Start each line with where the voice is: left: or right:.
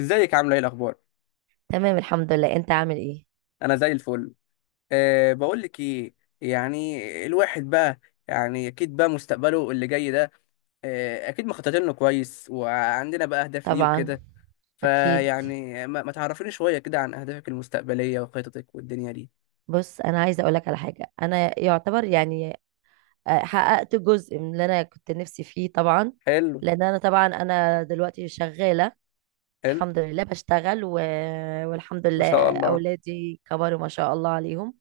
left: ازيك؟ عامله ايه؟ الاخبار؟
right: تمام، الحمد لله. انت عامل ايه؟
left: انا زي الفل. بقول لك ايه؟ يعني الواحد بقى، يعني اكيد بقى مستقبله اللي جاي ده. اكيد مخططين له كويس، وعندنا بقى اهداف ليه
right: طبعا.
left: وكده.
right: اكيد.
left: فيعني، ما تعرفيني شويه كده عن اهدافك المستقبليه وخططك والدنيا دي.
right: بص، انا عايزه اقول لك على حاجه. انا يعتبر يعني حققت جزء من اللي انا كنت نفسي فيه طبعا.
left: حلو.
right: لان انا دلوقتي شغاله.
left: حلو.
right: الحمد لله بشتغل والحمد
left: ما
right: لله.
left: شاء الله.
right: أولادي كبروا ما شاء الله عليهم،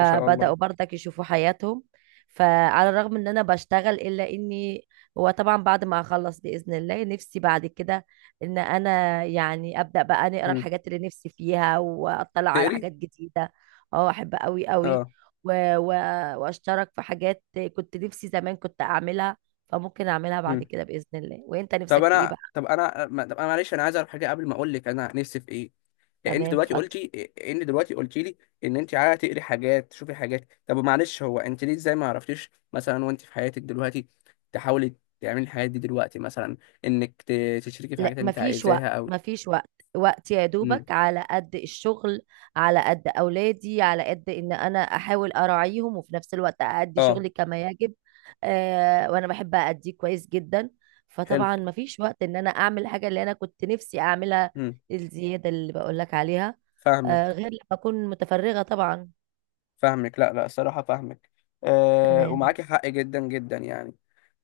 left: ما شاء الله.
right: برضك يشوفوا حياتهم. فعلى الرغم إن أنا بشتغل، إلا إني هو طبعا بعد ما أخلص بإذن الله نفسي بعد كده إن أنا يعني أبدأ بقى نقرأ
left: مم.
right: الحاجات اللي نفسي فيها وأطلع على
left: تقري؟
right: حاجات جديدة. أه، أحب أوي أوي
left: اه.
right: و... و... وأشترك في حاجات كنت نفسي زمان كنت أعملها، فممكن أعملها بعد
left: مم.
right: كده بإذن الله. وإنت
left: طب
right: نفسك في إيه بقى؟
left: انا طب انا ما- طب انا معلش، انا عايز اعرف حاجه قبل ما اقول لك انا نفسي في ايه. انت
right: تمام،
left: دلوقتي
right: اتفضل.
left: قلتي انت دلوقتي قلتي لي ان انت عايزه تقري حاجات، تشوفي حاجات. طب معلش، هو انت ليه؟ ازاي ما عرفتيش مثلا وانت في حياتك دلوقتي تحاولي تعملي الحاجات دي دلوقتي، مثلا انك تشتركي في
right: لا،
left: حاجات انت
right: مفيش
left: عايزاها
right: وقت،
left: او.
right: مفيش وقت. وقت يا
left: امم.
right: دوبك على قد الشغل، على قد أولادي، على قد إن أنا أحاول أراعيهم وفي نفس الوقت أأدي
left: اه.
right: شغلي كما يجب. وأنا بحب أأديه كويس جدا.
left: حلو.
right: فطبعا مفيش وقت إن أنا أعمل الحاجة اللي أنا كنت نفسي أعملها،
left: امم.
right: الزيادة اللي بقولك عليها،
left: فاهمك.
right: غير لما أكون متفرغة طبعا.
left: فاهمك، لا لا، الصراحه فاهمك. آه،
right: تمام.
left: ومعاكي حق جدا جدا يعني.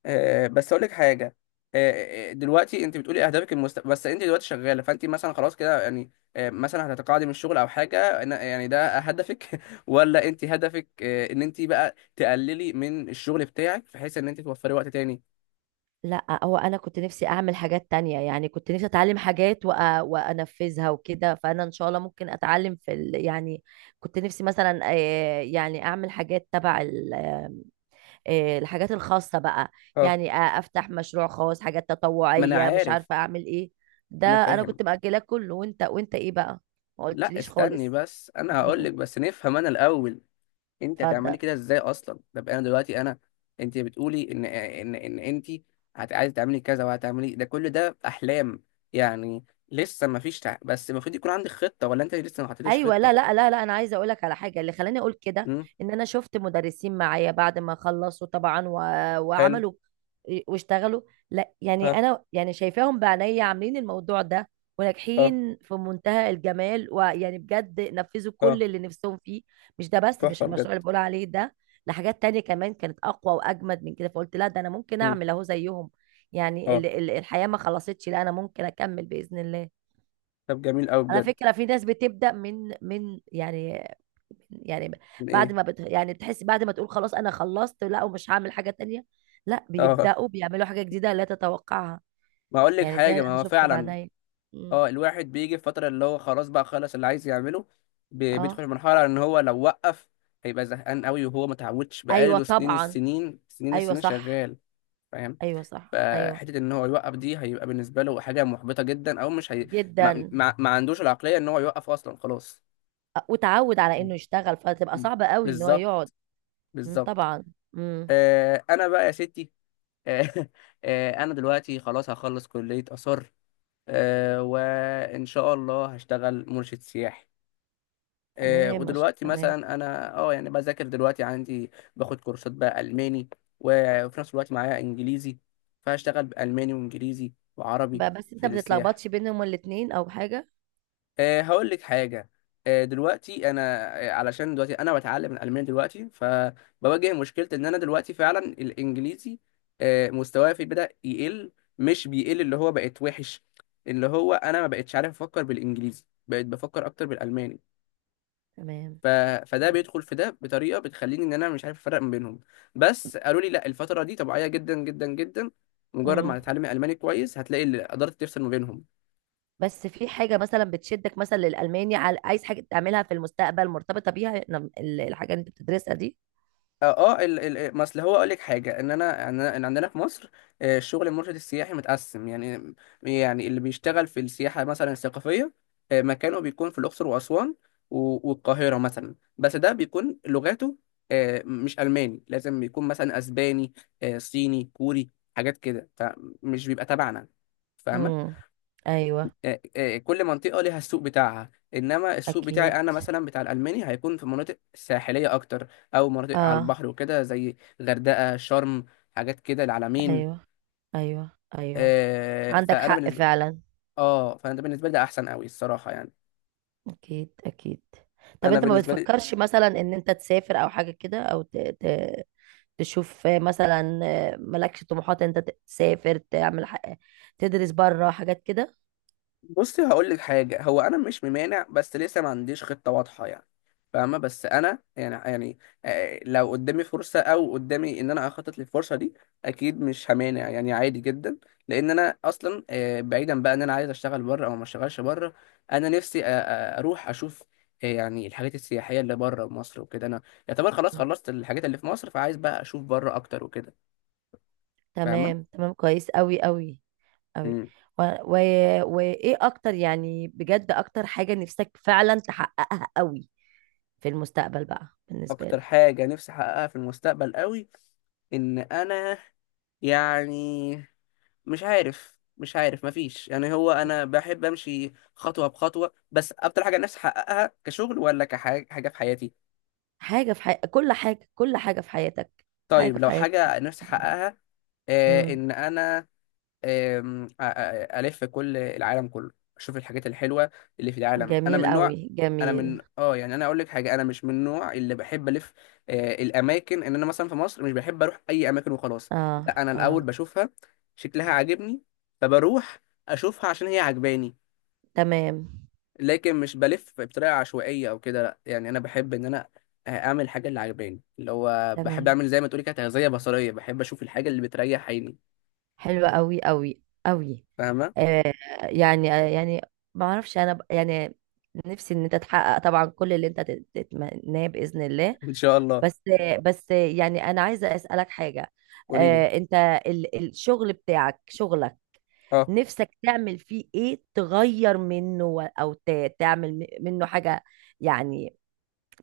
left: آه، بس اقول لك حاجه. آه، آه، دلوقتي انت بتقولي اهدافك بس انت دلوقتي شغاله، فانت مثلا خلاص كده يعني. آه، مثلا هتتقاعدي من الشغل او حاجه؟ يعني ده هدفك؟ ولا انت هدفك، ان انت بقى تقللي من الشغل بتاعك بحيث ان انت توفري وقت تاني؟
right: لا، هو انا كنت نفسي اعمل حاجات تانية، يعني كنت نفسي اتعلم حاجات وانفذها وكده، فانا ان شاء الله ممكن اتعلم في يعني كنت نفسي مثلا يعني اعمل حاجات تبع ال... آه، الحاجات الخاصة بقى.
left: اه،
right: يعني افتح مشروع خاص، حاجات
left: ما انا
right: تطوعية، مش
left: عارف.
right: عارفة اعمل ايه. ده
left: انا
right: انا
left: فاهم.
right: كنت مأجلاه كله. وانت ايه بقى؟ ما
left: لا
right: قلتليش
left: استني
right: خالص.
left: بس، انا هقول لك بس نفهم انا الاول. انت
right: اتفضل.
left: هتعملي كده ازاي اصلا؟ طب انا دلوقتي انا. انت بتقولي ان انت عايزه تعملي كذا، وهتعملي ده. كل ده احلام يعني، لسه ما فيش بس المفروض يكون عندك خطه، ولا انت لسه ما حطيتيش
right: ايوه.
left: خطه؟
right: لا لا لا لا، انا عايزه اقول لك على حاجه اللي خلاني اقول كده.
left: امم.
right: ان انا شفت مدرسين معايا بعد ما خلصوا طبعا
left: حلو.
right: وعملوا واشتغلوا. لا، يعني
left: ها.
right: انا يعني شايفاهم بعينيا عاملين الموضوع ده
left: اه.
right: وناجحين في منتهى الجمال، ويعني بجد نفذوا كل
left: اه.
right: اللي نفسهم فيه. مش ده بس، مش
left: تحفه
right: المشروع
left: بجد.
right: اللي بقول عليه ده، لحاجات تانية كمان كانت اقوى واجمد من كده، فقلت لا، ده انا ممكن
left: امم.
right: اعمل اهو زيهم. يعني
left: اه.
right: الحياه ما خلصتش، لا، انا ممكن اكمل باذن الله.
left: طب جميل قوي
right: على
left: بجد.
right: فكرة في ناس بتبدأ من يعني، يعني بعد
left: ايه؟
right: ما بت يعني تحس، بعد ما تقول خلاص أنا خلصت لا ومش هعمل حاجة تانية، لا
left: اه.
right: بيبدأوا بيعملوا حاجة جديدة لا تتوقعها.
left: ما اقول لك
right: يعني ده
left: حاجه،
right: أنا
left: ما هو
right: شفته
left: فعلا.
right: بعيني. مم.
left: اه، الواحد بيجي في فترة اللي هو خلاص بقى خلص اللي عايز يعمله. بيدخل
right: اه.
left: في مرحلة ان هو لو وقف هيبقى زهقان قوي، وهو ما تعودش،
right: أيوة
left: بقاله سنين
right: طبعا.
left: السنين سنين
right: أيوة
left: السنين
right: صح،
left: شغال. فاهم.
right: أيوة صح، أيوة.
left: فحتة ان هو يوقف دي، هيبقى بالنسبة له حاجة محبطة جدا، او مش هي... ما...
right: جدا.
left: ما... ما عندوش العقلية ان هو يوقف اصلا خلاص.
right: وتعود على إنه يشتغل فتبقى
left: م.
right: صعبة قوي إن هو
left: بالظبط.
right: يقعد. مم.
left: بالظبط.
right: طبعا. مم.
left: آه، انا بقى يا ستي. آه. آه، انا دلوقتي خلاص هخلص كلية آثار. آه، وان شاء الله هشتغل مرشد سياحي. آه،
right: تمام، مش
left: ودلوقتي
right: تمام.
left: مثلا انا، يعني بذاكر دلوقتي، عندي باخد كورسات بقى الماني، وفي نفس الوقت معايا انجليزي. فهشتغل بالماني وانجليزي وعربي
right: بس أنت
left: في
right: ما
left: السياحه.
right: بتتلخبطش بينهم الاتنين أو حاجة؟
left: هقول لك حاجه. دلوقتي انا، علشان دلوقتي انا بتعلم الالماني دلوقتي، فبواجه مشكله ان انا دلوقتي فعلا الانجليزي مستواه في بدا يقل. مش بيقل، اللي هو بقت وحش. اللي هو، انا ما بقتش عارف افكر بالانجليزي، بقيت بفكر اكتر بالالماني.
right: تمام،
left: ف... فده
right: تمام.
left: بيدخل في ده بطريقه بتخليني ان انا مش عارف افرق ما بينهم. بس قالوا لي لا، الفتره دي طبيعيه جدا جدا جدا، مجرد ما
right: مم.
left: هتتعلمي الماني كويس هتلاقي اللي قدرت تفصل ما بينهم.
right: بس في حاجة مثلا بتشدك مثلا للألماني؟ عايز حاجة تعملها في المستقبل مرتبطة بيها؟ الحاجة اللي انت بتدرسها دي؟
left: اه. آه، ال ال ما اصل هو اقول لك حاجه، ان انا ان أنا- إن عندنا في مصر، آه، الشغل المرشد السياحي متقسم يعني. يعني اللي بيشتغل في السياحه مثلا الثقافيه، مكانه بيكون في الاقصر واسوان والقاهره مثلا، بس ده بيكون لغاته، مش الماني، لازم يكون مثلا اسباني، صيني، كوري، حاجات كده. فمش بيبقى تبعنا. فاهمه.
right: امم. ايوه.
left: كل منطقة ليها السوق بتاعها، إنما السوق بتاعي
right: اكيد.
left: أنا مثلا بتاع الألماني هيكون في مناطق ساحلية أكتر، أو مناطق على
right: اه.
left: البحر وكده، زي غردقة، شرم، حاجات كده، العلمين.
right: ايوه، ايوه، ايوه، عندك
left: فأنا
right: حق
left: بالنسبة.
right: فعلا.
left: فأنا ده بالنسبة لي ده أحسن أوي الصراحة يعني.
right: اكيد، اكيد. طب
left: أنا
right: انت ما
left: بالنسبة لي
right: بتفكرش مثلا ان انت تسافر او حاجة كده؟ او تشوف مثلا؟ مالكش طموحات انت تسافر، تعمل تدرس بره، حاجات كده؟
left: بصي هقول لك حاجه، هو انا مش ممانع بس لسه ما عنديش خطه واضحه يعني. فاهمه. بس انا يعني، لو قدامي فرصه، او قدامي ان انا اخطط للفرصه دي، اكيد مش همانع، يعني عادي جدا. لان انا اصلا، بعيدا بقى ان انا عايز اشتغل بره او ما اشتغلش بره، انا نفسي اروح اشوف، يعني الحاجات السياحيه اللي بره مصر وكده. انا يعتبر خلاص
right: مم.
left: خلصت الحاجات اللي في مصر، فعايز بقى اشوف بره اكتر وكده. فاهمه.
right: تمام، تمام، كويس قوي، قوي، قوي.
left: مم.
right: و... و... وايه اكتر، يعني بجد، اكتر حاجة نفسك فعلا تحققها قوي في المستقبل بقى بالنسبة
left: اكتر
right: لك؟
left: حاجه نفسي احققها في المستقبل قوي، ان انا يعني، مش عارف. مفيش يعني، هو انا بحب امشي خطوه بخطوه. بس اكتر حاجه نفسي احققها كشغل، ولا كحاجه في حياتي؟
right: حاجة في حي... كل حاجة كل حاجة في حياتك
left: طيب،
right: حاجة في
left: لو
right: حياتك
left: حاجه
right: نفسك
left: نفسي
right: تعملها.
left: احققها
right: امم.
left: ان انا، آم، أ- أ- الف كل العالم كله، اشوف الحاجات الحلوه اللي في العالم. انا
right: جميل
left: من نوع،
right: قوي،
left: انا
right: جميل.
left: من اه يعني انا اقول لك حاجه، انا مش من النوع اللي بحب الف الاماكن. ان انا مثلا في مصر مش بحب اروح اي اماكن وخلاص.
right: اه،
left: لا، انا
right: اه.
left: الاول بشوفها، شكلها عاجبني، فبروح اشوفها عشان هي عجباني.
right: تمام،
left: لكن مش بلف بطريقه عشوائيه او كده، لا. يعني انا بحب ان انا اعمل الحاجه اللي عجباني، اللي هو بحب
right: تمام،
left: اعمل زي ما تقولي كده تغذيه بصريه، بحب اشوف الحاجه اللي بتريح عيني.
right: حلوة قوي، قوي، قوي.
left: فاهمه.
right: آه. يعني يعني ما اعرفش. انا يعني نفسي ان انت تحقق طبعا كل اللي انت تتمناه بإذن الله.
left: ان شاء الله.
right: بس، بس يعني انا عايزه اسالك حاجه.
left: قولي لي.
right: انت الشغل بتاعك، شغلك
left: اه.
right: نفسك تعمل فيه ايه؟ تغير منه او تعمل منه حاجه يعني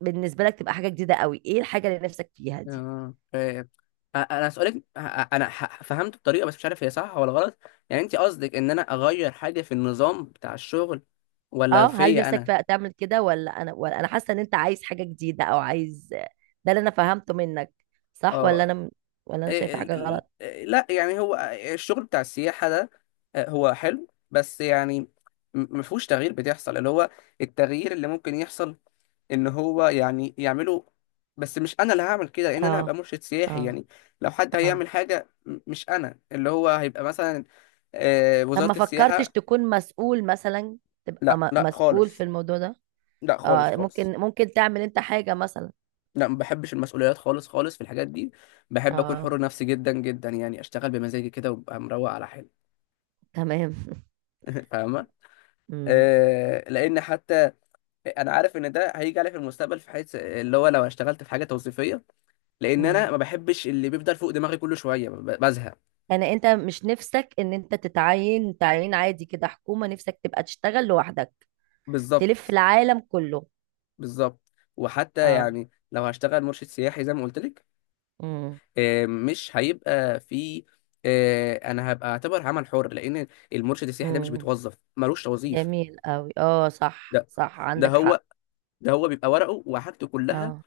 right: بالنسبه لك تبقى حاجه جديده قوي؟ ايه الحاجه اللي نفسك فيها دي؟
left: فاهم. انا هسألك. انا فهمت بطريقه، بس مش عارف هي صح ولا غلط. يعني انت قصدك ان انا اغير حاجه في النظام بتاع الشغل، ولا
right: اه، هل
left: فيا
right: نفسك
left: انا؟
right: فيها تعمل كده؟ ولا انا، ولا انا حاسه ان انت عايز حاجه جديده او عايز؟ ده اللي انا فهمته منك، صح؟
left: اه.
right: ولا انا شايفه
left: إيه، ال-
right: حاجه
left: ال-
right: غلط؟
left: إيه، لا يعني هو، الشغل بتاع السياحة ده، هو حلو. بس يعني مفهوش تغيير بتحصل، اللي هو التغيير اللي ممكن يحصل ان هو يعني يعمله، بس مش انا اللي هعمل كده، لان انا
right: اه،
left: هبقى مرشد سياحي
right: اه،
left: يعني. لو حد
right: اه.
left: هيعمل حاجة مش انا، اللي هو هيبقى مثلا
right: طب ما
left: وزارة
right: فكرتش
left: السياحة.
right: تكون مسؤول مثلا؟ تبقى
left: لا لا
right: مسؤول في
left: خالص.
right: الموضوع ده.
left: لا خالص
right: اه، ممكن،
left: خالص.
right: ممكن تعمل انت حاجة مثلا.
left: لا، ما بحبش المسؤوليات خالص خالص في الحاجات دي. بحب اكون
right: اه،
left: حر نفسي جدا جدا، يعني اشتغل بمزاجي كده وابقى مروق على حالي.
right: تمام.
left: فاهمة.
right: امم،
left: لان حتى انا عارف ان ده هيجي علي في المستقبل، في حيث اللي هو لو اشتغلت في حاجه توظيفيه، لان انا
right: امم.
left: ما بحبش اللي بيفضل فوق دماغي كل شويه بزهق.
right: يعني انت مش نفسك ان انت تتعين تعيين عادي كده، حكومة؟ نفسك تبقى تشتغل لوحدك، تلف
left: بالظبط.
right: العالم كله؟
left: بالظبط. وحتى
right: اه.
left: يعني لو هشتغل مرشد سياحي زي ما قلت لك،
right: امم،
left: مش هيبقى في، انا هبقى اعتبر عمل حر، لان المرشد السياحي ده مش
right: امم،
left: بيتوظف، ملوش توظيف.
right: جميل قوي. اه، صح،
left: ده
right: صح،
left: ده
right: عندك حق.
left: هو ده هو بيبقى ورقه وحاجته كلها
right: اه.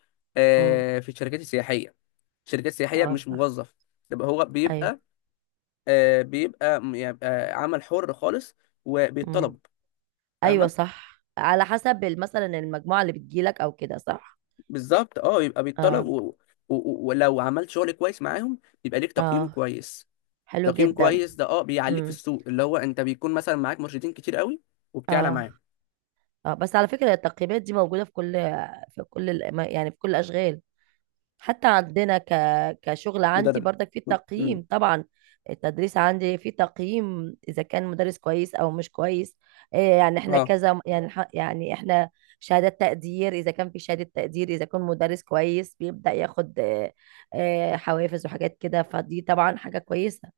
right: امم.
left: في الشركات السياحيه. الشركات السياحيه
right: اه،
left: مش
right: صح.
left: موظف، يبقى هو
right: ايوه.
left: بيبقى، يبقى عمل حر خالص،
right: امم.
left: وبيتطلب.
right: ايوه
left: فاهمه.
right: صح، على حسب مثلا المجموعة اللي بتجيلك او كده، صح؟
left: بالظبط، يبقى
right: اه،
left: بيتطلب، ولو عملت شغل كويس معاهم يبقى ليك تقييم
right: اه،
left: كويس.
right: حلو
left: تقييم
right: جدا.
left: كويس ده بيعليك في
right: امم.
left: السوق، اللي هو انت بيكون مثلا معاك مرشدين كتير قوي، وبتعلى
right: اه،
left: معاهم.
right: اه. بس على فكرة التقييمات دي موجودة في كل، في كل يعني في كل الأشغال، حتى عندنا كشغل عندي
left: مدرب.
right: برضك في
left: امم.
right: تقييم طبعا. التدريس عندي في تقييم، إذا كان مدرس كويس أو مش كويس. إيه يعني احنا
left: اه.
right: كذا، يعني يعني احنا شهادات تقدير، إذا كان في شهادة تقدير، إذا كان مدرس كويس بيبدأ ياخد حوافز وحاجات كده، فدي طبعا حاجة كويسة.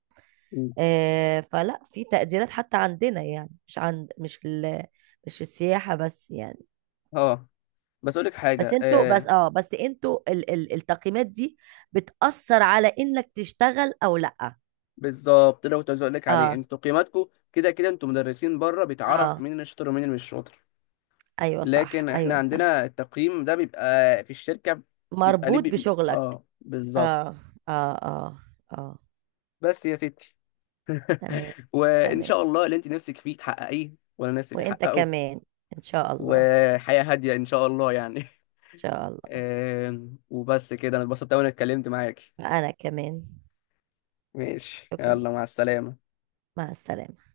left: مم.
right: فلا في تقديرات حتى عندنا، يعني مش عند، مش في مش في السياحة بس يعني.
left: اه. بس اقول لك
right: بس
left: حاجه
right: انتوا بس
left: آه
right: اه بس انتوا ال التقييمات دي بتأثر على انك تشتغل او لا؟
left: بالظبط، ده كنت عايز اقول لك عليه.
right: اه،
left: انتوا تقييماتكم كده كده، انتوا مدرسين بره، بيتعرف
right: اه،
left: مين اللي شاطر ومين اللي مش شاطر.
right: ايوه صح،
left: لكن احنا
right: ايوه صح،
left: عندنا التقييم ده بيبقى في الشركة، بيبقى ليه
right: مربوط بشغلك.
left: اه،
right: اه،
left: بالظبط.
right: اه، اه، اه.
left: بس يا ستي.
right: تمام،
left: وان
right: تمام.
left: شاء الله اللي انت نفسك فيه تحققيه وانا نفسي فيه
right: وانت
left: احققه،
right: كمان ان شاء الله. ان
left: وحياة هادية ان شاء الله يعني.
right: شاء الله.
left: وبس كده، انا اتبسطت أوي اني اتكلمت معاكي.
right: انا كمان.
left: ماشي،
right: شكرا.
left: يلا مع السلامة.
right: مع السلامة.